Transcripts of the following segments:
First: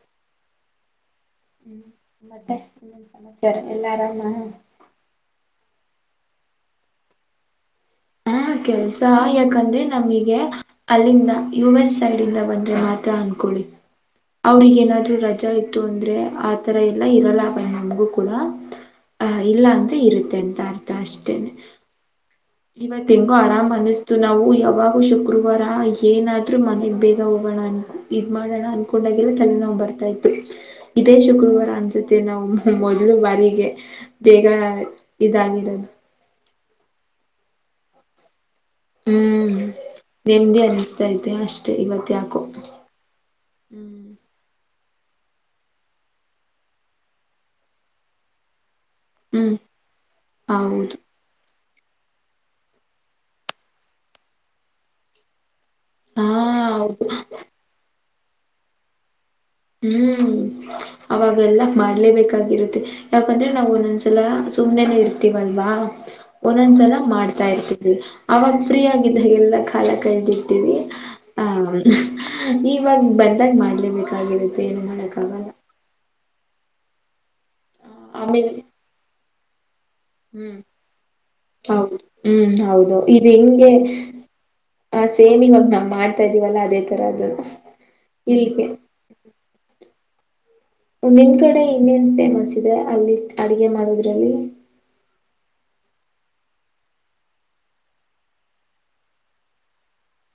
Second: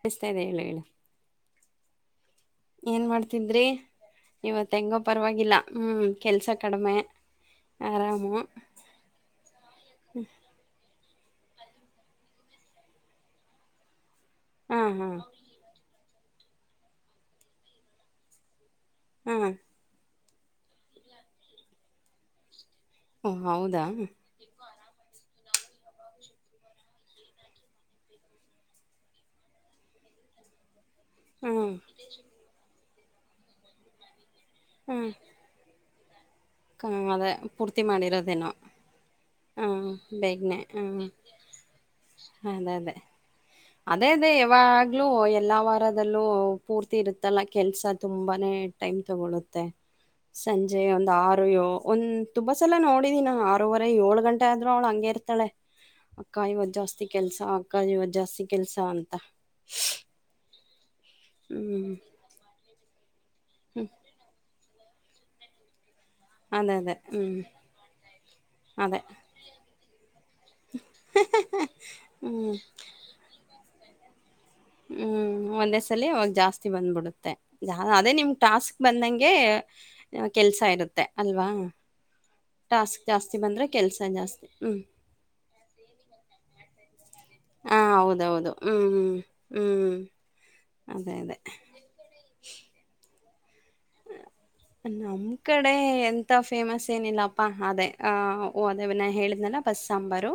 ಕಳ್ತಾ ಇದೆ ಹೇಳ ಹೇಳ ಹ್ಮ್ ಮತ್ತೆ ಏನ್ ಇನ್ನೇನ್ ಸಮಾಚಾರ ಮಾಡ್ತಿದ್ರಿ ಎಲ್ಲ ಆರಾಮ ಇವತ್ ಹೆಂಗೋ ಪರವಾಗಿಲ್ಲ ಹು ಕೆಲ್ಸ ಕಡಿಮೆ ಆರಾಮು ಹಾ ಕೆಲ್ಸ ಯಾಕಂದ್ರೆ ನಮಗೆ ಅಲ್ಲಿಂದ ಯು ಎಸ್ ಸೈಡ್ ಇಂದ ಬಂದ್ರೆ ಮಾತ್ರ ಅನ್ಕೊಳ್ಳಿ ಅವ್ರಗ ಹಾ ಹಾ ಏನಾದ್ರು ರಜಾ ಇತ್ತು ಅಂದ್ರೆ ಆ ತರ ಎಲ್ಲ ಇರಲ್ಲ ಅವ ನಮಗು ಕೂಡ ಅ ಹಾ ಇಲ್ಲ ಅಂದ್ರೆ ಇರುತ್ತೆ. [unintelligible] ಅಂತ ಅರ್ಥ ಅಷ್ಟೇನೆ ಇವತ್ ಓ ಹೆಂಗೋ ಆರಾಮ್ ಹೌದಾ ಅನಿಸ್ತು ನಾವು ಯಾವಾಗೂ ಶು ಗುರುವಾರ ಏನಾದ್ರೂ ಮನೆಗ್ ಬೇಗ ಹೋಗೋಣ ಅನ್ಕೋ ಇದ್ ಮಾಡೋಣ ಅನ್ಕೊಂಡಾಗಿಲ್ಲ ತಲೆನೋವ ಬರ್ತಾ ಇತ್ತು. [inaudible] ಇದೇ ಶುಕ್ರವಾರ ಹ್ಮ್ ಅನ್ಸುತ್ತೆ ನಾವು ಮೊದ್ಲು ಬಾರಿಗೆ ಬೇಗ ಇದಾಗಿರೋದು. ಹ ಅದೇ ಪೂರ್ತಿ ಮಾಡಿರೊದೇನೊ. ಹ್ಮ್ ನೆಮ್ಮದಿ ಹ್ಮ್ ಅನ್ನಿಸ್ತೈತೆ ಅಷ್ಟೆ ಇವತ್ ಯಾಕೋ. ಅದೇ ಅದೇ ಹ್ಮ್ ಅದೇ ಅದೇ ಯಾವಾಗ [unintelligible] ಎಲ್ಲಾ ವಾರದಲ್ಲೂ ಪೂರ್ತಿ ಇರುತ್ತಲ್ಲ ಕೆಲ್ಸ ತುಂಬಾನೇ ಟೈಮ್ ಹ್ಮ್ ತಗೊಳ್ಳುತ್ತೆ ಸಂಜೆ ಹೌದು ಒಂದು ಆರು ಅಯ್ಯೋ ಒಂದ್ ತುಂಬಾ ಸಲ ನೋಡಿದೆನಿ ಆರೂವರೆ ಏಳು ಗಂಟೆ ಆದ್ರೂ ಅವ್ಳು ಹಂಗೆ ಇರ್ತಾಳೆ. ಹಾ ಅಕ್ಕ ಇವತ್ತು ಜಾಸ್ತಿ ಹೌದು ಕೆಲ್ಸ ಅಕ್ಕ ಇವತ್ ಜಾಸ್ತಿ ಕೆಲ್ಸ ಅಂತ. ಹ್ಮ್ ಅವಾಗೆಲ್ಲ ಹ್ಮ್ ಮಾಡ್ಲೇಬೇಕಾಗಿರುತ್ತೆ. ಯಾಕಂದರೆ ನಾವು ಒಂದೊಂದ್ ಸಲ ಸುಮ್ಮನೆ ಇರ್ತೀವಿ ಅಲ್ವಾ. ಅದೇ ಒಂದೊಂದ್ಸಲ ಅದೇ ಹ್ಮ್ ಮಾಡ್ತಾ ಇರ್ತೀವಿ ಅವಾಗ ಫ್ರೀ ಅದೇ ಆಗಿದ್ದಾಗಲ್ಲ ಕಾಲ ಕಳ್ದಿರ್ತೀವಿ ಹ ಹ್ಮ್ ಇವಾಗ ಬಂದಾಗ ಮಾಡ್ಲೇಬೇಕಾಗಿರುತ್ತೆ. ಏನು ಹ್ಮ್ ಮಾಡಕ್ಕಾಗಲ್ಲ ಒಂದೇ ಸಲ ಅವಾಗ ಜಾಸ್ತಿ ಬಂದ್ಬಿಡುತ್ತೆ ಅದೇ ನಿಮ್ ಆಮೇಲೆ ಟಾಸ್ಕ್ ಬಂದಂಗೆ ಕೆಲ್ಸ ಹ್ಮ್ ಇರುತ್ತೆ ಅಲ್ವಾ ಹೌ ಹ್ಮ್ ಹೌದು ಟಾಸ್ಕ್ ಇದು ಜಾಸ್ತಿ ಬಂದ್ರೆ ಹಿಂಗೆ ಕೆಲ್ಸ ಜಾಸ್ತಿ ಹ್ಮ್ ಹ ಸೇಮ್ ಇವಾಗ ನಾವ್ ಮಾಡ್ತಾ ಇದ್ದಿವಲ್ಲಾ ಅದೇ ತರ ಅದು ಹಾ ಹೌದೌದು ಇಲ್ಲಿಗೆ ಹ್ಮ್ ಹ್ಮ್ ಹ್ಮ್ ಅದೇ ನಿಮ್ ಅದೇ ಕಡೆ ಇನ್ನೇನ್ ಫೇಮಸ್ ಇದೆ ಅಲ್ಲಿ ಅಡುಗೆ ಮಾಡೋದ್ರಲ್ಲಿ ನಮ್ ಕಡೆ ಎಂತಾ ಫೇಮಸ್ ಏನಿಲ್ಲಪ್ಪಾ ಅದೇ ಅ ಅದೇ ನಾ ಹೇಳಿದ್ನಲ್ಲ ಬಸ್ಸಾಂಬರು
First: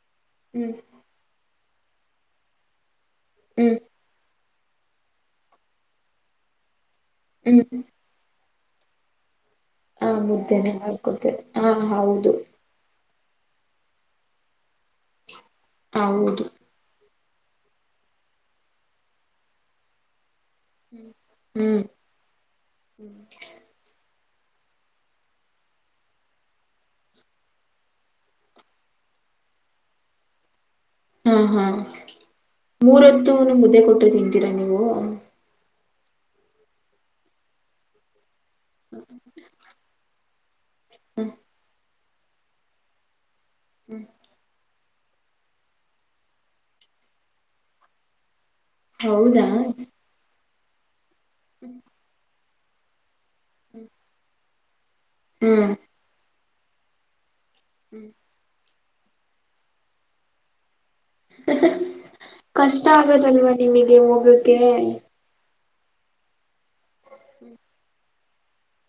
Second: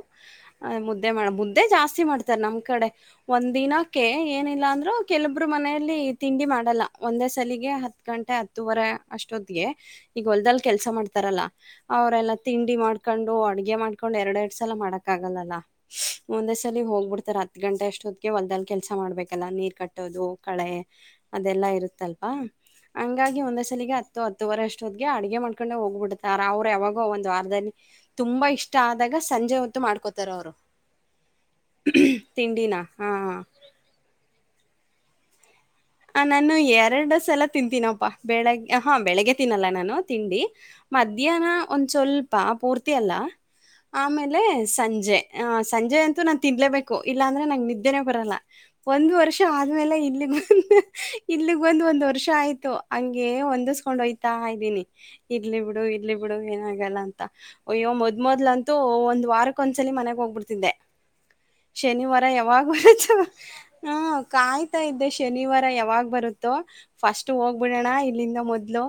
ಅ ಹ್ಮ್ ಮುದ್ದೆ ಮಾಡ ಮುದ್ದೆ ಜಾಸ್ತಿ ಮಾಡ್ತಾರೆ ನಮ್ ಕಡೆ ಒಂದ್ ಹ್ಮ್ ದಿನಕ್ಕೆ ಏನಿಲ್ಲ ಇಲ್ಲ ಅಂದ್ರು ಕೆಲವಬ್ರು ಮನೆಯಲ್ಲಿ ತಿಂಡಿ ಮಾಡಲ್ಲ ಒಂದೇ ಸಲಿಗೆ ಹ್ಮ್ ಹತ್ ಗಂಟೆ ಹತ್ತೂವರೆ ಜೊತೆಗೆ ಆ ಈಗ ಹೊಲ್ದಲ್ ಮುದ್ದೆನೆ ಕೆಲ್ಸ ಮಾಡ್ಕೊತೇ ಮಾಡ್ತಾರಲ್ಲಾ ಹಾ ಹೌದು ಅವ್ರಲ್ಲಾ ತಿಂಡಿ ಮಾಡ್ ಕೊಂಡು ಅಡುಗೆ ಮಾಡ್ಕೊಂಡ್ ಎರಡ್ ಎರಡ್ ಸಲ ಮಾಡಕ ಆಗಲ್ಲಾ ಅಲಾ ಹೌದು ಒಂದೇ ಸಲ ಹೋಗ್ಬಿಡ್ ರಾತ್ರಿ ಹತ್ತು ಗಂಟೆ ಅಷ್ಟುದ್ಗೆ ಹೊಲದಲ್ಲಿ ಕೆಲಸ ಮಾಡ್ಬೇಕಲ್ಲ ನೀರ್ ಕಟ್ಟೋದು ಕಳೆ ಅದೆಲ್ಲಾ ಹ್ಮ್ ಇರುತ್ತಲ್ವಾ ಹಂಗಾಗಿ ಒಂದೇ ಸಲಿಗೆ ರಾತ್ರಿ ಹತ್ತುವರೆ ಅಷ್ಟೊದಗೆ ಅಡ್ಗೆ ಮಾಡ್ಕೊಂಡೆ ಹೋಗ್ಬಿಡ್ತಾರ ಅವ್ರು ಯಾವಾಗೋ ಒಂದು ವಾರದಲ್ಲಿ ತುಂಬಾ ಇಷ್ಟ ಆದ ಯಾಕ ಸಂಜೆ ಹೊತ್ತು ಮಾಡ್ಕೋತಾರ ಅವ್ರು ಹಾ ಹಾ ಮೂರ ಹಾ ಹೊತ್ತು ಮುದ್ದೆ ಕೊಟ್ಟರು ತಿಂತೀರಾ ನೀವು? ಆ ನಾನು ಎರಡು ಸಲ ತಿಂತೀನಪ್ಪಾ. ಬೆಳಗ್ಗೆ ಹಾ ಬೆಳಿಗ್ಗೆ ತಿನ್ನಲ್ಲ ನಾನು ತಿಂಡಿ ಮಧ್ಯಾಹ್ನ ಒಂದ್ ಸ್ವಲ್ಪ [unintelligible] ಪೂರ್ತಿ ಅಲ್ಲ ಆಮೇಲೆ ಸಂಜೆ ಆ ಸಂಜೆ ಅಂತೂ ನಾನ್ ತಿನ್ಲೇಬೇಕು ಇಲ್ಲಾಂದ್ರೆ ನಂಗೆ ನಿದ್ದೆನೆ ಬರಲ್ಲ. ಒಂದ್ ವರ್ಷ ಹೌದಾ ಆದ್ಮೇಲೆ ಇಲ್ಲಿಗ್ ಬಂದ ಇಲ್ಲಿಗ್ ಬಂದ್ ಒಂದ್ ವರ್ಷ ಆಯ್ತು ಹಂಗೆ. ಏ ಹೊಂದಿಸ್ಕೊಂಡ್ ಹೊಯ್ತಾ ಇದ್ದೀನಿ ಇರ್ಲಿ ಹ್ಮ್ ಬಿಡು ಇರ್ಲಿ ಬಿಡು ಏನಾಗಲ್ಲ ಅಂತ. ಅಯ್ಯೋ ಮೊದಲ್ಮೊದಲ್ ಅಂತೂ ಒಂದ್ ವಾರಕ್ಕೊಂದ್ಸಲಿ ಮನೆಗ್ ಹೋಗ್ಬಿಡ್ತಿದ್ದೆ. ಶನಿವಾರ ಯಾವಾಗ ಕಷ್ಟ ಬರತ್ತ ಆಗದಲ್ವಾ ಹಾ ನಿಮಗೆ ಹೋಗಕ್ಕೆ ಕಾಯ್ತಾ ಇದ್ದೆ ಶನಿವಾರ ಯಾವಾಗ್ ಬರುತ್ತೋ ಫಸ್ಟ್ ಹೋಗ್ಬಿಡೋಣ ಇಲ್ಲಿಂದ ಮೊದ್ಲು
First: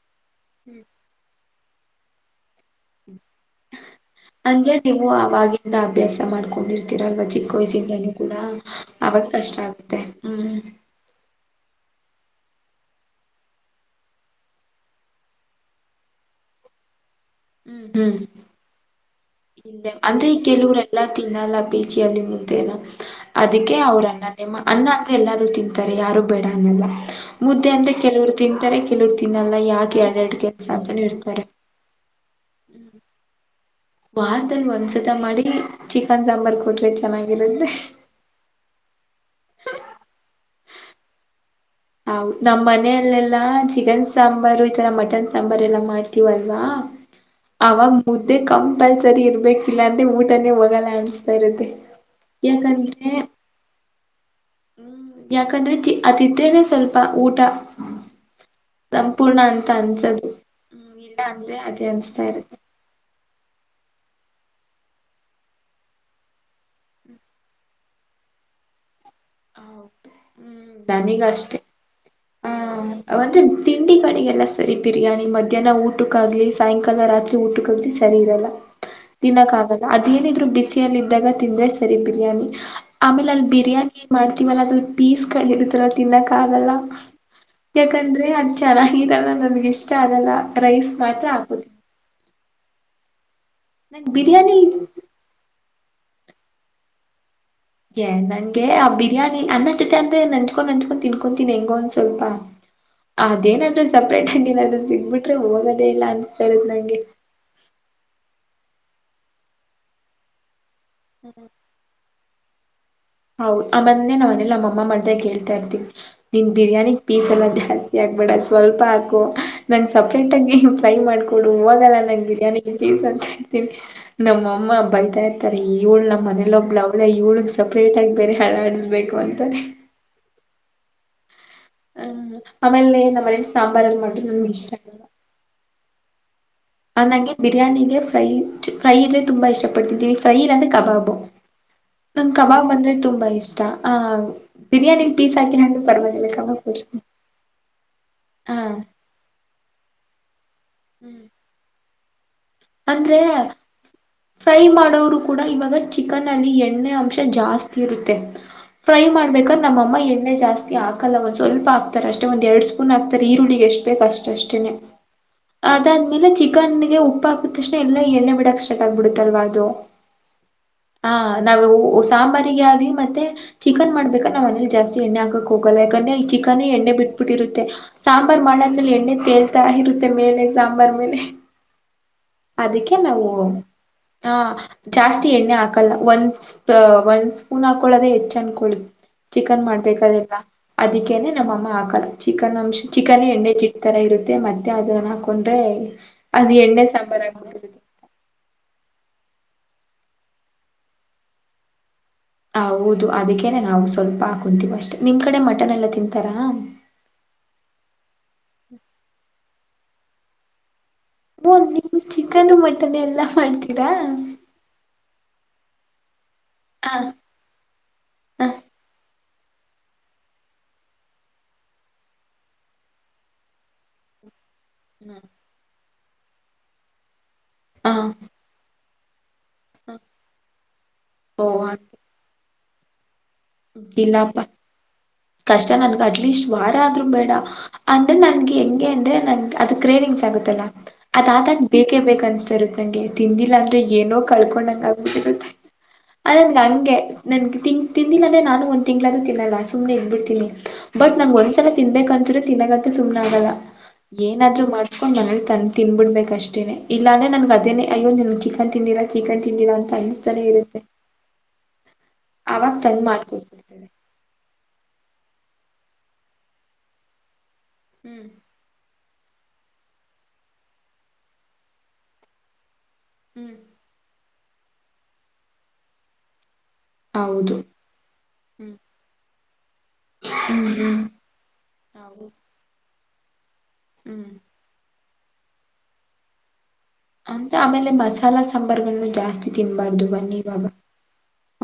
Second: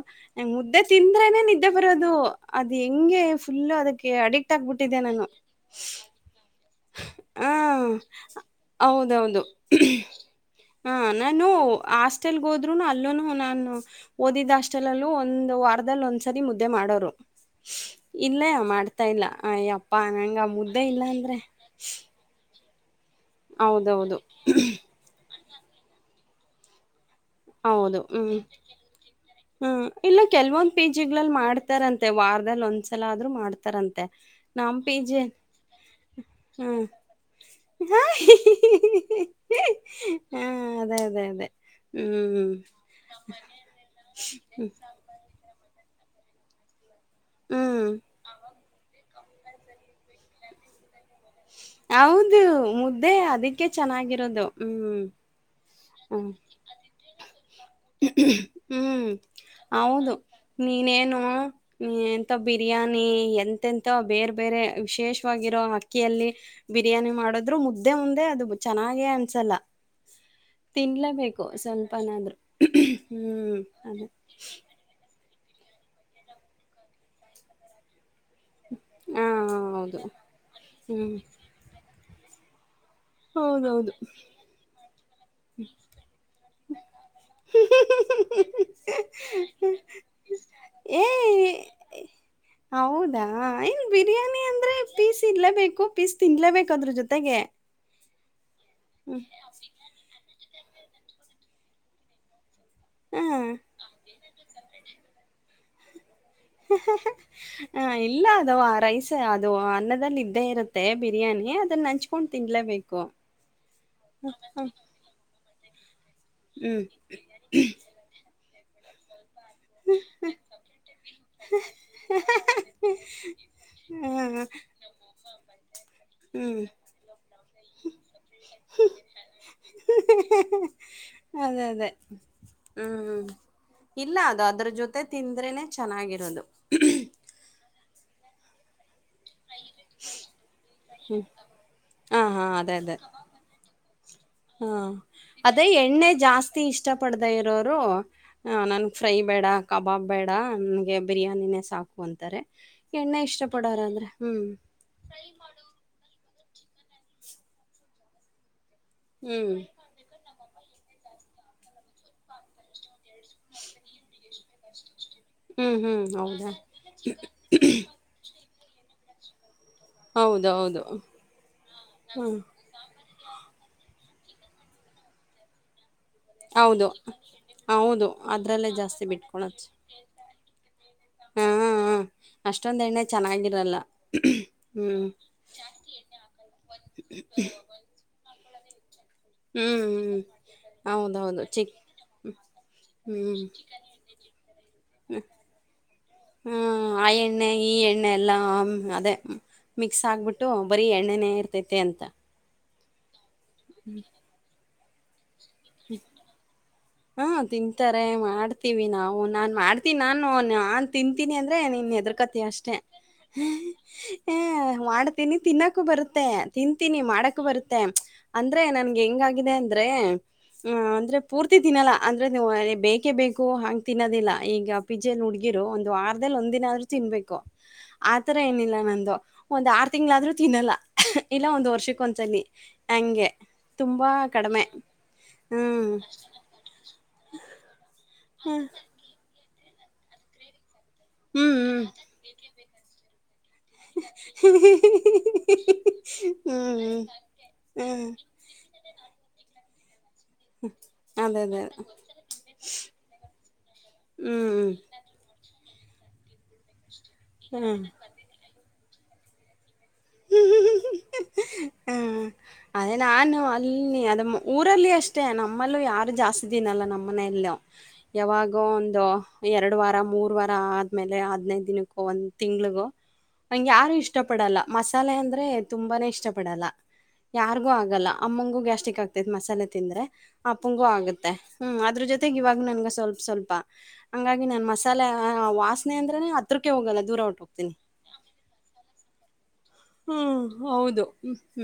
ಮುದ್ದೆ ತಿಂದ್ರೆನೆೆ ನಿದ್ದಿ ನಿದ್ದೆ ಬರೋದು ಅದು ಹೆಂಗೆ ಫುಲ್ ಅದಕ್ಕೆ ಅಡಿಕ್ಟ್ ಆಗಿ ಅಂದ್ರೆ ಬಿಟ್ಟಿದ್ದೆ ನೀವು ನಾನು. ಆವಾಗಿಂದ ಅಭ್ಯಾಸ ಮಾಡ್ಕೊಂಡಿರ್ತೀರಲ್ವಾ ಚಿಕ್ಕ ವಯಸ್ಸಿಂದನೂ ಕೂಡ ಅವಾಗ ಹೌದೌದು ಕಷ್ಟ ಆಗುತ್ತೆ ಹ್ಮ್ ಹ ನ ನೂ ಹಾಸ್ಟೆಲ್ ಹೋದ್ರುನು ಅಲ್ಲೂ ನಾನು ಓದಿದ್ದ ಹಾಸ್ಟಲ್ಲಲ್ಲು ಒಂದು ವಾರದಲ್ಲಿ ಒಂದ್ಸಲ ಮುದ್ದೆ ಮಾಡೋರು ಇಲ್ಲ ಮಾಡ್ತಾ ಇಲ್ಲ. ಇಲ್ಲ ಅಯ್ಯಪ್ಪಾ ಅಂದ್ರೆ ನಂಗ ಆ ಮುದ್ದೆ ಇಲ್ಲ ಕೆಲವರೆಲ್ಲಾ ಅಂದ್ರೆ ತಿನ್ನಲ್ಲ ಪೇಚಿಯಲ್ಲಿ ಅದಕ್ಕೆ ಹೌದೌದು ಅವ್ರನ್ನ ನಿಮ್ಮ ಅನ್ನ ಅಂತ ಎಲ್ಲಾರು ತಿಂತಾರೆ ಯಾರು ಬೇಡ ಅನ್ನಲ್ಲ ಮುದ್ದೆ ಅಂದ್ರೆ ಹೌದು ಹ್ಮ್ ಕೆಲವ್ರು ತಿಂತಾರೆ ಕೆಲವರು ತಿನ್ನಲ್ಲ ಹ್ಮ್ ಯಾಕೆ ಇಲ್ಲ ಎರಡೆರಡು ಕೆಲ್ಸ ಅಂತಲ ಇರ್ತಾರೆ ದಲ್ಲಿ ಒಂದ್ಸಲ ಆದ್ರರು ಮಾಡ್ ತರಂತೆ ವಾರದಲ್ಲಿ ಒಂದ್ಸತ ನಾಮಪಿಜೆ ಮಾಡಿ ಚಿಕನ್ ಸಾಂಬಾರ್ ಕೊಟ್ರೆ ಚೆನ್ನಾಗಿರುತ್ತೆ ಹ್ಮ ಹಾ ಅದೇ ಅದೇ ಅದೇ ಹೌದು ಹ್ಮ್ ನಮ್ ಮನೆಯಲ್ಲೆಲ್ಲಾ ಚಿಕನ್ ಸಾಂಬಾರು ಹ್ಮ್ ಈತರ ಮಟನ್ ಸಾಂಬಾರ್ು ಂಬ ಎಲ್ಲ ಮಾಡ್ತವಲ್ವಾ ಹ್ಮ್ ಅವಾಗ ಮುದ್ದೆ ಕ ಸರಿ ಇರ್ಬೇಕಿಲ್ಲ ಅಂದೆ ಊಟನೇ ಹೋಗಲ್ಲ ಅನ್ ಹೌದು ಮುದ್ದೆ ಅದಿಕ್ಕೆ ಚೆನ್ನಾಗಿರೋದು ಹ್ಮ್ ಜ ಅ ಹ್ಮ್ ಆದಿತ್ಯನ ಸ್ವಲ್ಪ ಊಟ ಹ್ಮ್ ಸಂಪೂರ್ಣ ಅಂತ ಅನ್ಸದು್ಮ ಇಲ್ಲ ಅಂದ್ರೆ ಅದೇ ಅನ್ಸ್ತಾ ಹಂತ ಇರುತ್ತೆ ಬಿರಯಾನಿ ಎಂತೆಂತ ಬೇರೆ ಬೇರೆ ವಿಶೇಷವಾಗಿರೋ ಅಕ್ಕಿಯಲ್ಲಿ ಬಿರಿಯಾನಿ ಮಾಡದ್ರು ಮುದ್ದೆ ಮುಂದೆ ಅದು ಚೆನ್ನಾಗೆ ಅನ್ಸಲ್ಲ ಹೌದು ಹ್ಮ್ ತಿನ್ಲೇಬೇಕು ಸ್ವಲ್ಪಏನಾದ್ರು ಂದ್ರೆ ತಿಂಡಿ ಕಡೆಿಗೆಲ್ಲ ಸರಿ ಬಿರಿಯಾನಿ ಮೆ ಮಧ್ಯಾಹನ ಊಟಕ್ಕಾಗಗ್ಲಿ ಸಾಯಂಕಾಲ ರಾತ್ರಿ ಊಟಕ್ಕಾಗಗ್್ಲಿ ಸರಿ ಇರಲ್ಲ ಹಾ ತಿಿನಕ್ಕ ಆಗಲ್ಲ ಹೌದು ಅದೇನಿದ್ರು ಬಿಸಿಯಲ್ಲಿ ಹ್ಮ್ ಇದಿದ್ದಾಗ ತಿಂದ್ರೆ ಸರಿ ಬಿರಿಯಾನಿ ಆಮೇಲೆ ಅಲ್ಲಿ ಹೌದೌದು ಬಿರಿಯಾನಿ ಏನ್ ಮಾಡ್ತೀವಲ್ಲ ಅದ್ರಲ್ಲಿ ಪೀಸ್ ಕಡಿಿರ್ತ್ತಲ್ಲ ತಿನ್ನಕ್ಕ ಆಗಲ್ಲ ಯಾಕಂದ್ರೆ ಅದು್ ಚೆನ್ನಾಗಾಗಿದೆಲ್ಲ ನನ್ಗೆ ಇಷ್ಟ ಆಗಲ್ಲ ರೈಸ್ ಏ ಮಾತ್ರ ಹಾಕೋುದ ಹೌದಾ ಇನ್ ಬಿರಿಯಾನಿ ಅಂದ್ರೆ ಪೀಸ್ ಇಲೇಬೇಕು ಪೀಸ್ ತಿನ್ಲೇಬೇಕಾದ್ರೂ ಜೊತೆಗೆ ನಂಗೆ ಆ ಹ್ಮ ಬಿರಿಾನಿ ಅನ್ನ ಜೊತೆ ಅಂದ್ರೆ ನಂಚ್ಕೊಂಡ್ ನಂಚ್ಕೊಂಡ್ ತಿನ್ಕೊತೀನಿ ಹೆಂಗೊ ಒಂದ್ ಸ್ವಲ್ಪ ಹಾ ಅದೇನಾದ್ೂ ಸಪ್ರೇಟ್ ಆಗನಾದ್ರರು ಸಿಗ್ಬಿಟ್ರೆ ಹೋಗೋದೇ ಇಲ್ಲ ಅನ್ಸ ಹ ಇಲ್ಲ ಅದು ಆ ರೈಸ್ ಅದು ಅನ್ನದಲ್ಲಿ ಇದ್ದೇ ಇರುತ್ತೆ ಮತ್ತೆ ಬಿರಿಯಾನಿ ಅದನ್ನ ಹಂಚ್ಕೊಂಡ್ ತಿನ್ಲೇಬೇಕು ಹೌದು ಆ ಮಂದೇ ನಾವ್ನೆಲ್ಲ ನಮ್ಮ ಮಾಡ್ದಾಗ ಹೇಳ್ತಾ ಇರ್ತೀನಿ ನಿನ್ ಹ್ಮ್ ಬಿರಿಯಾನಿ ಪೀಸ್ ಎಲ್ಲ ಜಾಸ್ತಿ ಆಕ್ಬೇಡ ಸ್ವಲ್ಪ ಹಾಕು ನಂ್ ಸಪ್ರೇಟ್ ಆಗಿ ಫ್ರೈ ಮಾಡ್ಕೊಡು ಇವಾಗಲ್ಲಾ ನಂಗ್ ಬಿರಿ್ಯಾನಿ ಪೀಸ್ ಅಂತ ಿ ಹ ನಮ್ಮಮ್ಮ ಬೈತಾ ಇರ್ತಾರೆ ಇವ್ಳು ನಮ್ಮ ಮನೇಲಿ ಹ್ಮ್ ಒಬ್ಳ ಅವ್ಳ ಇವಳು ಬೇಟಾಗಿ ಬೇರೆ ಹಳ ಆಡಿಸಬೇಕು ಅಂತಾರೆ ಅದೇ ಅದೇ ಹ್ಮ್ ಆಮೇಲೆ ಹ್ಮ್ ನಮ್ಮ ಮನೇಲಿ ಸಾಂಬಾರಲ್ಲಿ ಇಲ್ಲ ಮಾಡ್ರೆ ಅದು ನನ್ಗೆ ಅದ್ರ ಇಷ್ಟ ಜೊತೆ ಆಗಲ್ಲ ತಿಂದ್ರೇನೆ ಚೆನ್ನಾಗಿತ್ತು ಆ ನಂಗೆ ಬಿರಿಯಾನಿಗೆ ಫ್ರೈ ಫ್ರೈ ಅಂದ್ರೆ ತುಂಬಾ ಇಷ್ಟ ಪಡ್ತಿದ್ದೀನಿ ಫ್ರೈ ಇಲ್ಲಂದ್ರೆ ಕಬಾಬು ಹಾ ನಂಗ ಹಾ ಕಬಾಬ್ ಅದೇ ಬಂದ್ರೆ ಅದೇ ತುಂಬಾ ಇಷ್ಟ ಆ ಹಾ ಬಿರಿಯಾನಿಲಿ ಪೀಸ್ ಹಾಕಿಲ್ಲ ಅದೇ ಅಂದ್ರೂ ಎಣ್ಣೆ ಪರವಾಗಿಲ್ಲ ಕಬಾಬ್ ಜಾಸ್ತಿ ಕೊಟ್ಟ ಇಷ್ಟ ಪಡ್ದ ಇರೋರು ಹ ನನ್ ಫ್ರೈ ಬೇಡ ಕಬಾಬ್ ಬೇಡ ನನ್ಗೆ ಬಿರಿಯಾನಿನೇ ಸಾಕು ಅಂತಾರೆ ಎಣ್ಣೆ ಅಂದ್ರೆ ಇಷ್ಟ ಪಡೋರಾದ್ರೆ ಹ್ಮ್ ಫ್ರೈ ಮಾಡೋರು ಕೂಡ ಇವಾಗ ಚಿಕನ್ ಎಣ್ಣೆ ಅಂಶ ಜಾಸ್ತಿ ಇರುತ್ತೆ ಫ್ರೈ ಹ್ಮ್ ಮಾಡ್ಬೇಕ್ರ ನಮ್ಮಮ್ಮ ಎಣ್ಣೆ ಜಾಸ್ತಿ ಾಕಲ್ಲಂದಂದು ಸ್ವಲ್ಪ ಹಕ್ತಾರೆ ಅಷ್ಟೆಂದ ಎಡು ಸ್ಪೂನ್ ಹಾಕ್ ಈರುಳ್ಳ ಎಷ್ಟ ಬೇಕ ಅಷ್ಟಷ್ಟೇ ಹ್ಮ್ ಹ್ಮ್ ಅದಾದ್ಮೇಲೆ ಹೌದಾ ಚಿಕನ್ಗೆ ಉಪ್ಪ ಹಾಕ ಎ್ಣೆ ಬಿಡಕ್ ಸ್ಟ್ರಕ್ ಆಗ್ಬ ಬಿಡುತ್ತಲ್ವಾ ಅದು ಹೌದು ಹೌದು ಹಾ ನಾವವು ಹ್ಮ್ ಸಾಂಬಾರಿಗೆ ಯಾವವು್ದಿ ಮತ್ತೆ ಚಿಕನ್ ಮಾಡ್ಬೇಕ ನಾವವು್ನೇಲಿ ಜಾಸ್ ಎಣ್ಣ ಹಾಕಕ್ ಹೋಗಲ್ಲ ಚಿಕನ್ ಹೌದು ಎಣ್ಣೆ ಬಿಟ್ಬಿಟ್ಟಿರುತ್ತೆ ಹೌದು ಸಾಂಬಾರ್ ಅದ್ರಲ್ಲೇ ಮಾಡಾದ್ಮೇಲೆ ಜಾಸ್ತಿ ಎಣ್ಣೆ ತೇಲ್ ತಾ ಬಿಟ್ಕೊಳೋದು ಇರುತ್ತೆ ಮೇಲೆ ಸಾಂಬಾರ್ ಹಾ ಹಾ ಅಷ್ಟೊಂದು ಎಣ್ಣೆ ಅದಕ್ಕೆಲ್ಲ ಹವ ಚೆನ್ನಾಗಿರಲ್ಲ ಹ ಹ್ಮ್ ಜಾಸ್ತಿ ಎಣ್ಣೆ ಹಾಕಲ್ಲ ಒಂದ್ ಒಂದ್ ಸ್ಪೂನ್ ಹಾಕಳದೆ ಹೆಚ್ಚು ಚಂದಕೊಳ್ಳಿ ಚಿಕನ್ ಹ್ಮ್ ಹ್ಮ್ ಮಾಡ್ಬೇಕಾದಿಲ್ಲ ಅದಕ್ಕೇನೆ ಹೌದೌದು ನಮ್ಮಮ್ಮ ಚಿಕ್ ಹಾಕಲ್ಲ ಚಿಕನ್ ಅಂಶ ಚಿಕನ್ ಹ್ಮ್ ಎಣ್ಣೆ ಚಿಟ್ತರ ಇರ ಮತ್ತೆ ಅದ ಹಾಕೊಂಡ್ರೆ ಅದು ಎಣ್ಣೆ ಸಾಂಬಾರ ಎ ಈ ಎಣ್ಣೆ ಎಲ್ಲಾ ಅದೇ ಮಿಕ್ಸ್ ಆಗ್ಬಿಟ್ಟು ಬರೀ ಎಣ್ಣೆನ ಇರ್ತೈತಿ ಅಂತ ಹ ಹೌದು ಅದಕ್ಕೇನೆ ನಾವು ಸ್ವಲ್ಪ ಕುಂತಿವಿ ಅಷ್ಟೇ ನಿಮ್ ಕಡೆ ಮಳೆ. ಮಟನ ಎಲ್ಲ ತಿಂತಾರಾ. ತಾರೆ ಮಾಡ್ತೀವಿ ನಾವು ನಾನ್ ಮಾಡ್ತಿನ್ ನಾನು ತಿಂತೀನಿ ಓ ಅಂದ್ರೆ ನೀನ್ ನೀವು ಹೆದ್ರಕತಿ ಚಿಕನ್ ಅಷ್ಟೇ. ಮಟನ್ ಎಲ್ಲ ಹ ಮಾಡ್ತೀರಾ ಹ ಮಾಡ್ತೀನಿ ತಿನ್ನಕ್ಕೂ ಬರು ತ್ತೆ ಹ ತಿಂತೀನಿ ಮಾಡಕ್ ಬರುತ್ತೆ ಹ ಅಂದ್ರೆ ನನ್ಗೆ ಹೆಂಗಾಗಿದೆ ಅಂದ್ರೆ. ಹ ಅಂದ್ರೆ ಪೂರ್ತಿ ತಿನ್ನಲ್ಲ ಅಂದ್ರೆ ನೀವು ಬೇಕೇ ಬೇಕು ಹಾಂಗ್ ತಿನ್ನೋದಿಲ್ಲ. ಈಗ ಪಿಜೆಲ್ಲಿ ಹುಡುಗಿರು ಒಂದು ವಾರದಲ್ಲಿ ಒಂದಿನ ಆದ್ರೂ ತಿನ್ಬೇಕು ಹ ಹ. ಆತರ ಏನಿಲ್ಲ ನನ ಒಂದ್ ಆರು ತಿಂಗಳಾದ್ರೂ ತಿನ್ನಲ್ಲ ಓ ಇಲ್ಲ ಒಂದ್ ವರ್ಷಕ್ಕ ಒಂದ್ಸಲಿ ಹಂಗೆ. ತುಂಬಾ ಇಲ್ಲಪ್ಪ ಕಡಮೆ. ಕಷ್ಟ ನನ್ಗ ಅಟ್ಲೀಸ್ಟ್ ವಾರ ಆದ್ರೂ ಬೇಡ ಅಂದ್ರೆ ನನ್ಗೆ ಹೆಂಗೆ ಅಂದ್ರೆ ನನ್ ಅದು ಕೇವಿಂಗ್ಸ್ ಆಗುತ್ತಲ್ಲ. ಅದಾದಾಗ ಹ್ಮ್ ಬೇಕೇ ಬೇಕ ಅನ್ಸ್ತಾ ಇರುತ್ತ ನಂಗೆ ತಿಂದಿಲ್ಲ ಅಂದ್ರೆ ಏನೋ ಹ್ಮ್ ಕಳ್ಕೊಂಡ್ಂಗ ಆಗ್ ಬಿಟ್ಟಿರುತ್ತೆ. ಅಲ್ ನನ್ಗೆ ಹ್ಮ್ ಹಂಗೆ ಹ್ಮ್ ನನ್ಗೆ ತಿನ್ ತಿಂದಿಲ್ಲಂದ್ರೆ ನಾನು ಒಂದ್ ತಿಂಗ್ಳಾದ್ರೂ ತಿನ್ನಲ್ಲಾ ಸುಮ್ನೆ ಇದ್ಬ ಬಿಡ್ತಿ. ನಿ ಬಟ್ ನಂಗ ಅದೇ ಅದೇ ಒಂದ್ಸಲ ತಿನ್ಬೇಕನ್ಸ್ರೆ ತಿನ್ನಾಗಂಟ ಸುಮ್ನ ಆಗಲ್ಲ. ಏನಾದ್ರು ಹ್ಮ್ ಮಾಡ್ಸ್ಕೊಂಡ್ ಮನೇಲಿ ತಂದ. ತಿಂದಬಿಡ್ಬೇಕ ಅಷ್ಟೇನೆ ಇಲ್ಲ ಅಂದ್ರೆ ನನ್ಗ ಅದೇ ಹ್ಮ್ ಅಯ್ಯೋ ನನ ಚಿಕನ್ ತಿಂದಿರ ಚಿಕನ್ ತಿಂದಿರಾ ಅಂತ. ಅನಸ್ತಾನೆ ಇರುತ್ತೆ. ಹ್ಮ್ ಅವಾಗ ಅದೇ ತಂದ್ ನಾನು ಮಾಡ್ಕೊಟ್ಬಿಡ್ತೇನೆ ಅಲ್ಲಿ ಅದಮು ಊರಲ್ಲಿ ಅಷ್ಟೇ ನಮ್ಮಲ್ಲೂ ಯಾರು ಜಾಸ್ತಿ ತಿನಲ್ಲ ನಮ್ಮನೆಯಲ್ಲೂ ಹ್ಮ್ ಯಾವಾಗೋ ಒಂದು. ಎರಡು ವಾರ ಮೂರ್ ವಾರ ಆದ್ಮೇಲೆ ಹದ್ನೈದು ದಿನಕ್ಕೂ ಒಂದ್ ತಿಂಗ್ಳಿಗೋ ಹ್ಮ್ ಹಂಗ ಯಾರು ಇಷ್ಟ ಇಷ್ಟ ಪಡಲ್ಲ ಮಸಾಲೆ ಅಂದ್ರೆ ತುಂಬಾನೇ ಇಷ್ಟ ಪಡಲ್ಲ. ಹೌದು ಯಾರಿಗೂ ಆಗಲ್ಲ ಅಮ್ಮಂಗೂ ಹ್ಮ್ ಗ್ಯಾಸ್ಟಿಕ್ ಆಗ್ತೈತಿ ಮಸಾಲೆ ತಿಂದ್ರೆ ಹ್ಮ್ ಆಪುಂಗು ಹ್ಮ್ ಆಗುತ್ತೆ ಹ್ಮ್ ಅದ್ರ ಹೌದು ಜೊತೆಗೆ ಇವಾಗ ನನ್ಗ ಸ್ವಲ್ಪ ಸ್ವಲ್ಪ. ಹ್ಮ್ ಹಂಗಾಗಿ ನಾನ್ ಮಸಾಲೆ ವಾಸನೆ ಅಂದ್ರನೆ ಹತ್ರಕ್. ಅಂದ್ರೆ ಆಮೇಲೆ ಮಸಾಲಾ ಸಾಂಬರ್ಗಳನು ಜಾಸ್ತಿ ತಿನ್ ಹ್ಮ್ ಹೌದು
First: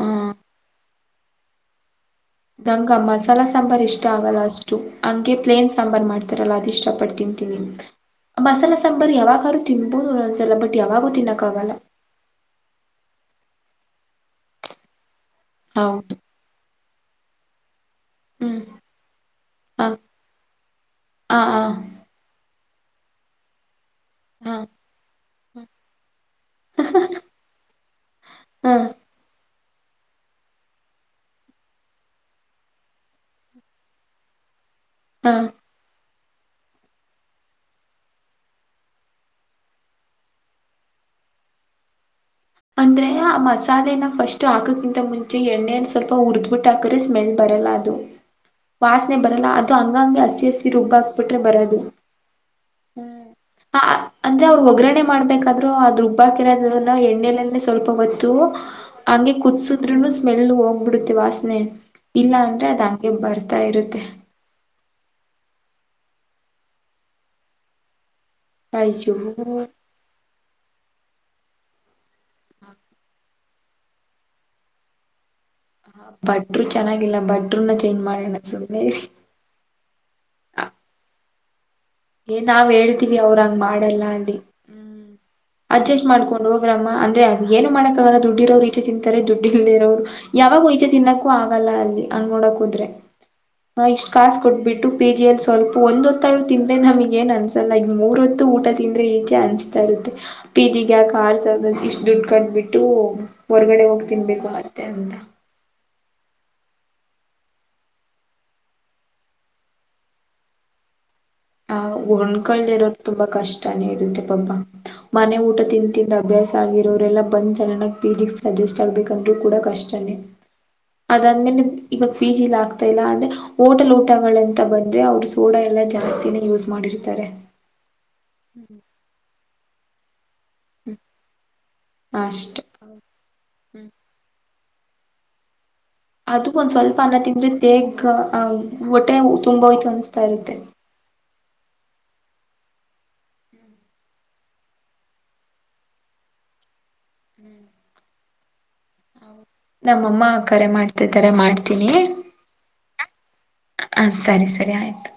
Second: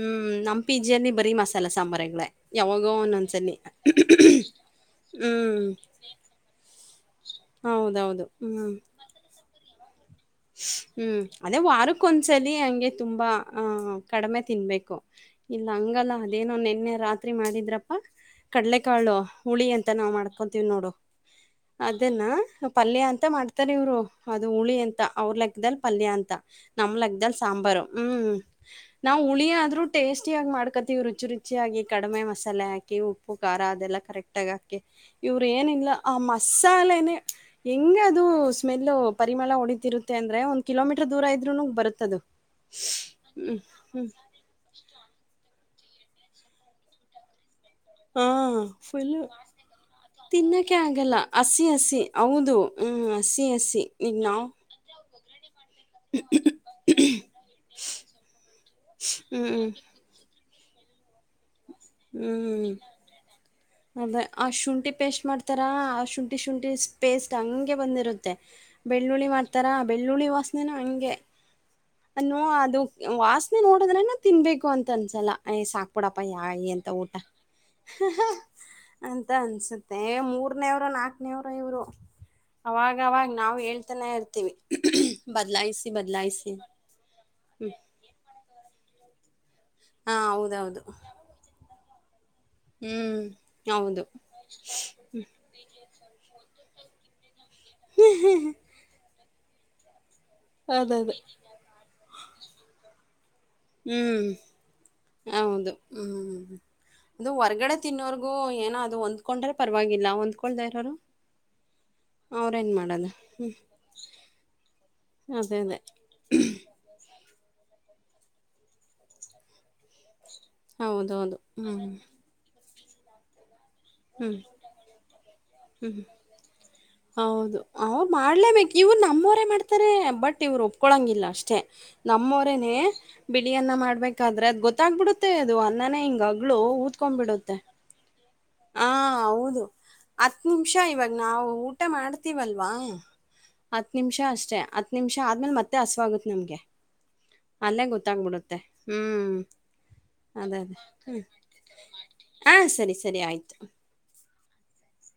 ಹ ನಮ್ ಪಿಜಿಯಲ್ಲಿ ಬರಿ ಮಸಾಲೆ ಸಾಂಬ್ರಗಳೇ. ನಂಗ ಯಾವಾಗೋ ಮಸಾಲ ಒನ್ನೊನ್ಸಲಿ ಸಾಂಬಾರ್ ಇಷ್ಟ ಆಗಲ್ಲ ಅಷ್ಟು ಹ್ಮ್. ತಿಂತಿನೀ ಹೌದೌದು ಹ್ಮ್ ಮಸಾಲ ಸಾಂಬಾರ ಯವಾಗಾರು ಹ್ಮ್ ಅದೇ ವಾರಕ್ಕೊಂದ್ಸಲಿ ಹಂಗೆ ತುಂಬಾ. ಹ ಕಡಿಮೆ ತಿನ್ಬೇಕು ಇಲ್ಲ ಹಂಗಲ್ಲ ಹೌದು ಅದೇನೋ ನಿನ್ನೆ ರಾತ್ರಿ ಮಾಡಿದ್ರ ಹ್ಮ್ ಕಡಲೆಕಾಳು ಹುಳಿ ಹ ಅಂತ ನಾವ್ ಮಾಡ್ಕೊಂತೀವ್ ನೋಡು ಹ ಅದನ್ನ. ಪಲ್ಯ ಅಂತ ಮಾಡ್ತಾರೆ ಇವರು ಅದು ಹ ಹುಳಿ ಅಂತ. ಅವ್ರ ಲೆಕ್ಕದಲ್ ಪಲ್ಯ ಅಂತ ನಮ್ ಲೆಕ್ಕದಲ್ ಸಾಂಬಾರು ಹ್ಮ್ ಹ ನಾವ ಹುಳಿ ಆದು ದ್ರೂ ಟೇಸ್ಟಿಯಾಗಿ ಮಾಡ್ಕೊತೀವಿ ರುಚಿ ರುಚಿಯಾಗಿ ಕಡಿಮೆ ಮಸಾಲೆ ಹಾಕಿ ಉಪ್ಪು ಖಾರ ಅದೆಲ್ಲ ಕರೆಕ್ಟಾಗಿ ಹಾ ಹ ಇವ್ರ ಏನಿಲ್ಲ. ಆ ಮಸಾಲೆನೆೇ ಹೆಂಗ ಅದು ಸ್ಮೆಲ್ ಪರಿಮಳ ಹೊಡತಿರುತ್ತ. ತ್ತೇಂದ್ರೆ ಒಂದ ಕಿಲೋಮೀಟರ್ ದೂರ ಇದ್ರುನುಗ್ ಬರುತ್ತದು. ಅಂದ್ರೆ ಆ ಹ್ಮ್ ಮಸಾಲೆನ ಹ್ಮ್ ಫಸ್ಟ್ ಹಾಕಕ್ಕಿಂತ ಮುಂಚೆ ಎಣ್ಣೆ ಸ್ವಲ್ಪ ಹುರ್ದಬಿಟ್ಟ ಹಾಕ್ರೆ ಸ್ಮೆಲ್ ಬರಲ್ಲ ಅದ ಹಾ ಫುಲ್ಲ ಹಂಗಂಗೆ ಹಸಿ ಹಸಿ ತಿನ್ನಕೆ ಆಗಲ್ಲ ರುಬ್ಬಾಕ್ಬಿಟ್ರೆ ಹಸಿ ಬರೋದು ಹಸಿ ಹೌದು. ಹ್ಮ್ಮ್ ಹ್ಮ್ ಹಸಿ ಆ ಹಸಿ ಈಗ್ ಅಂದ್ರೆ ನಾವ್. ಅವ್ರು ಒಗ್ಗರಣೆ ಮಾಡ್ಬೇಕಾದ್ರು ಅದು ರುಬ್ಬ ಹಾಕಿರೋದದಲ್ಲ ಎಣ್ಣೆಲಿ. ಸ್ವಲ್ಪ ಹೊತ್ತು ಹಂಗೆ ಹ್ಮ್ ಕುದಸುದ್ರುನು ಸ್ಮೆಲ್ ಹೋಗ್ಬಿಡುತ್ತೆ ವಾಸನೆ. ಇಲ್ಲ ಅಂದ್ರೆ ಹ್ಮ್ ಅದ್ ಹಂಗೆ ಬರ್ತಾ ಇರುತ್ತೆ ಅದೆ ಆ ಶುಂಠಿ ಪೇಸ್ಟ್ ಮಾಡ್ತಾರಾ. ಶುಂಠಿ ಶುಂಠಿ ಸ್ಪೇಸ್ಟ್ ಹಂಗೆ ಬಂದಿರು ತ್ತೆ ಅಯ್ಯೋ ಬೆಳ್ಳುಳ್ಳಿ ಮಾಡ್ತಾರಾ ಬೆಳ್ಳುಳ್ಳಿ ವಾಸನೆನು ಹಂಗೆ. ಅನ್ನು ಅದು ವಾಸನೆ ನೋಡದ್ರೇನೆ ತಿನ್ಬೇಕು ಅಂತ ಅನ್ಸಲ್ಲ. ಅಯ್ ಸಾಕ್ಬುಡಪ್ಪ ಯಾ ಭಟ್ರು ಏನ್. ತ ಊಟ ಚೆನ್ನಾಗಿಲ್ಲ ಭಟ್ರನ್ನ ಚೇಂಜ್ ಹ ಹ್ ಮಾಡೋಣ ಸುಮ್ನೆ ಇರಿ ಅಂತ ಅನ್ಸುತ್ತೆ ಮೂರನೇವರು ನಾಕು. ನವ್ರ ಇವ್ರು. ಏ ನಾವ್ ಹೇಳ್ತೀವಿ ಅವಾಗವಾಗ ಅವ್ರ ನಾವು ಹಂಗ್ ಮಾಡಲ್ಲ ಹೇಳ್ತಾನ ಅಲ್ಲಿ ಇರ್ತೀವಿ ಹ್ಮ್ ಬದ್ಲಾಯಿಸಿ ಅಡ್ಜಸ್ಟ್ ಮಾಡ್ಕೊಂಡ್ ಬದ್ಲಾಯಿಸಿ. ಹೋಗ್ರಮ್ಮ ಅಂದ್ರೆ ಅದ್ ಏನು ಮಾಡಕ್ಕಾಗಲ್ಲ ದುಡ್ಡಿರೋ ಇಚೆ ತಿಂತಾರೆ ದುಡ್ ಇಲ್ದಿರೋರು ಹಾ ಯಾವಾಗ ಹೌದೌದು. ಇಚೆ ತಿನ್ನಕ್ಕು ಆಗಲ್ಲ ಅಲ್ಲಿ. ಹಂಗ ನೋಡಕ್ ಹದ್ರೆ ಹ್ಮ್ ನಾ ಹೌದು. ಇಷ್ಟ್ ಕಸ್ ಕೊಟ್ಬಿಟ್ಟು ಪಿ ಜಿ ಅಲ್ಲಿ ಸ್ವಲ್ಪ ಒಂದ ಹೊತ್ ನಮಗ್ ಏನ್ ಅನ್ಸಲ್ಲ ಈಗ ಮೂರ್ ಹೊತ್ತು ಊಟ ತಿಂದ್ರೆ ಈಚೆ ಅನ್ಸ್ತಾ ಇರುತ್ತೆ. ಪೀಜಿಗೆ ಅದದು. ಕಾರ್ಸ ಇಷ್ಟ್ ದುಡ್ಡು ಕಂಡ್ಬಿಟ್ಟು. ಹೊರ್ಗಡೆ ಹೋಗ್ ಹ್ಮ್. ತಿನ್ಬೇಕು ಮತ್ತೆ ಅಂತ. ಹೌದು. ಹ್ಮ್ ಅದು ಹೊರ್ಗಡೆ ತಿನ್ನೋರ್ಗೂ ಏನ ಅದು ಹೊಂದ್ಕೊಂಡ್ರ ಪರವಾಗಿಲ್ಲ ಒಂದ್ಕೊಳ್ದೇ ಇರೋರು. ಆ ಒಣ್ಕಳ್ದ ಅವ್ರೇನ್ ಇರೋದು ಮಾಡೋದು ತುಂಬಾ ಹ್ಮ್ ಕಷ್ಟನೇ ಇತ್ತೆ ಪಪ. ಮನೆ ಅದೇ ಊಟ ಅದೇ. ತಿಂದ್ ತಿಂದ್ ಅಭ್ಯಾಸ ಆಗಿರೋರೆಲ್ಲ. ಬಂದ್ ಸಡನ್ ಫಿಜಿಕ್ಸ್ ಅಡ್ಜಸ್ಟ್ ಆಗ್ಬೇಕ್ ಅಂದ್ರು ಕೂಡ ಕಷ್ಟನೇ. ಹೌದೌದು ಅದಾದ್ಮೇಲೆ ಹ್ಮ್ ಇವಾಗ ಪಿ ಜಿ ಇಲ್ಲ ಆಗ್ತಾ ಇಲ್ಲ ಅಂದ್ರೆ. ಹೋಟೆಲ್ ಹ್ಮ್ ಉಟಗಳಂತ ಬಂದ್ರೆ ಅವರು ಸೋಡಾ ಎಲ್ಲ ಜಾಸ್ತಿ. ಹೌದು ಅವ್ ಮಾಡ್ಲೇಬೇಕು ಇವ್ರು ನಮ್ಮವರೇ ಮಾಡ್ತಾರೆ ಬಟ್. ಇವ್ರು ಒಪ್ಕೊಳಂಗಿಲ್ಲ ಅಷ್ಟೇ ಅಷ್ಟೆ ನಮ್ಮವರೇನೆ ಬಿಳಿಯನ್ನ ಮಾಡ್ಬೇಕಾದ್ರೆ ಗೊತ್ತ ಗೊತ್ತಾಗಬಿಡುತ್ತೆ ಅದು ಅನ್ನನ ಅದು ಹಿಂಗಗ್ಳ ಒಂದ್ ಸ್ವಲ್ಪ ಅನ್ನ ತಿಂದ್ರೆ ಊದ್ಕೊ್ಬಿಡುತ್ತೆ. ದೇಹಕ್ ಹ ಹೊಟ್ಟೆ ಹೌದು ತುಂಬೋಯ್ತು ಅನ್ಸ್ತಾ ಹತ್ ಇರುತ್ತೆ ನಿಮಿಷ ಇವಾಗ ನಾವು ಊಟ ಮಾಡ ವಲ್ವಾ ಹತ್ ನಿಮಿಷ ಅಷ್ಟೇ ಹತ್ ನಿಮಿಷ ಆದ್ಮೇಲೆ ಮತ್ತೆ ಹಸವಾಗುತ್ತೆ ನಮ್ಗೆ. ಅಲ್ಲೇ ಗೊತ್ತಾಗ್ಬಿಡುತ್ತೆ ಹ್ಮ್ ನಮ್ಮಮ್ಮ ಆ ಅದೇ ಕರೆ ಅದೇ. ಮಾಡ್ತಾ ಹ್ಮ್. ಇದ್ದಾರೆ ಮಾಡ್ತೀನಿ. ಆ! ಸರಿ, ಸರಿ ಆಯಿತು. ಹ ಸರಿ ಸರಿ ಆಯ್ತು.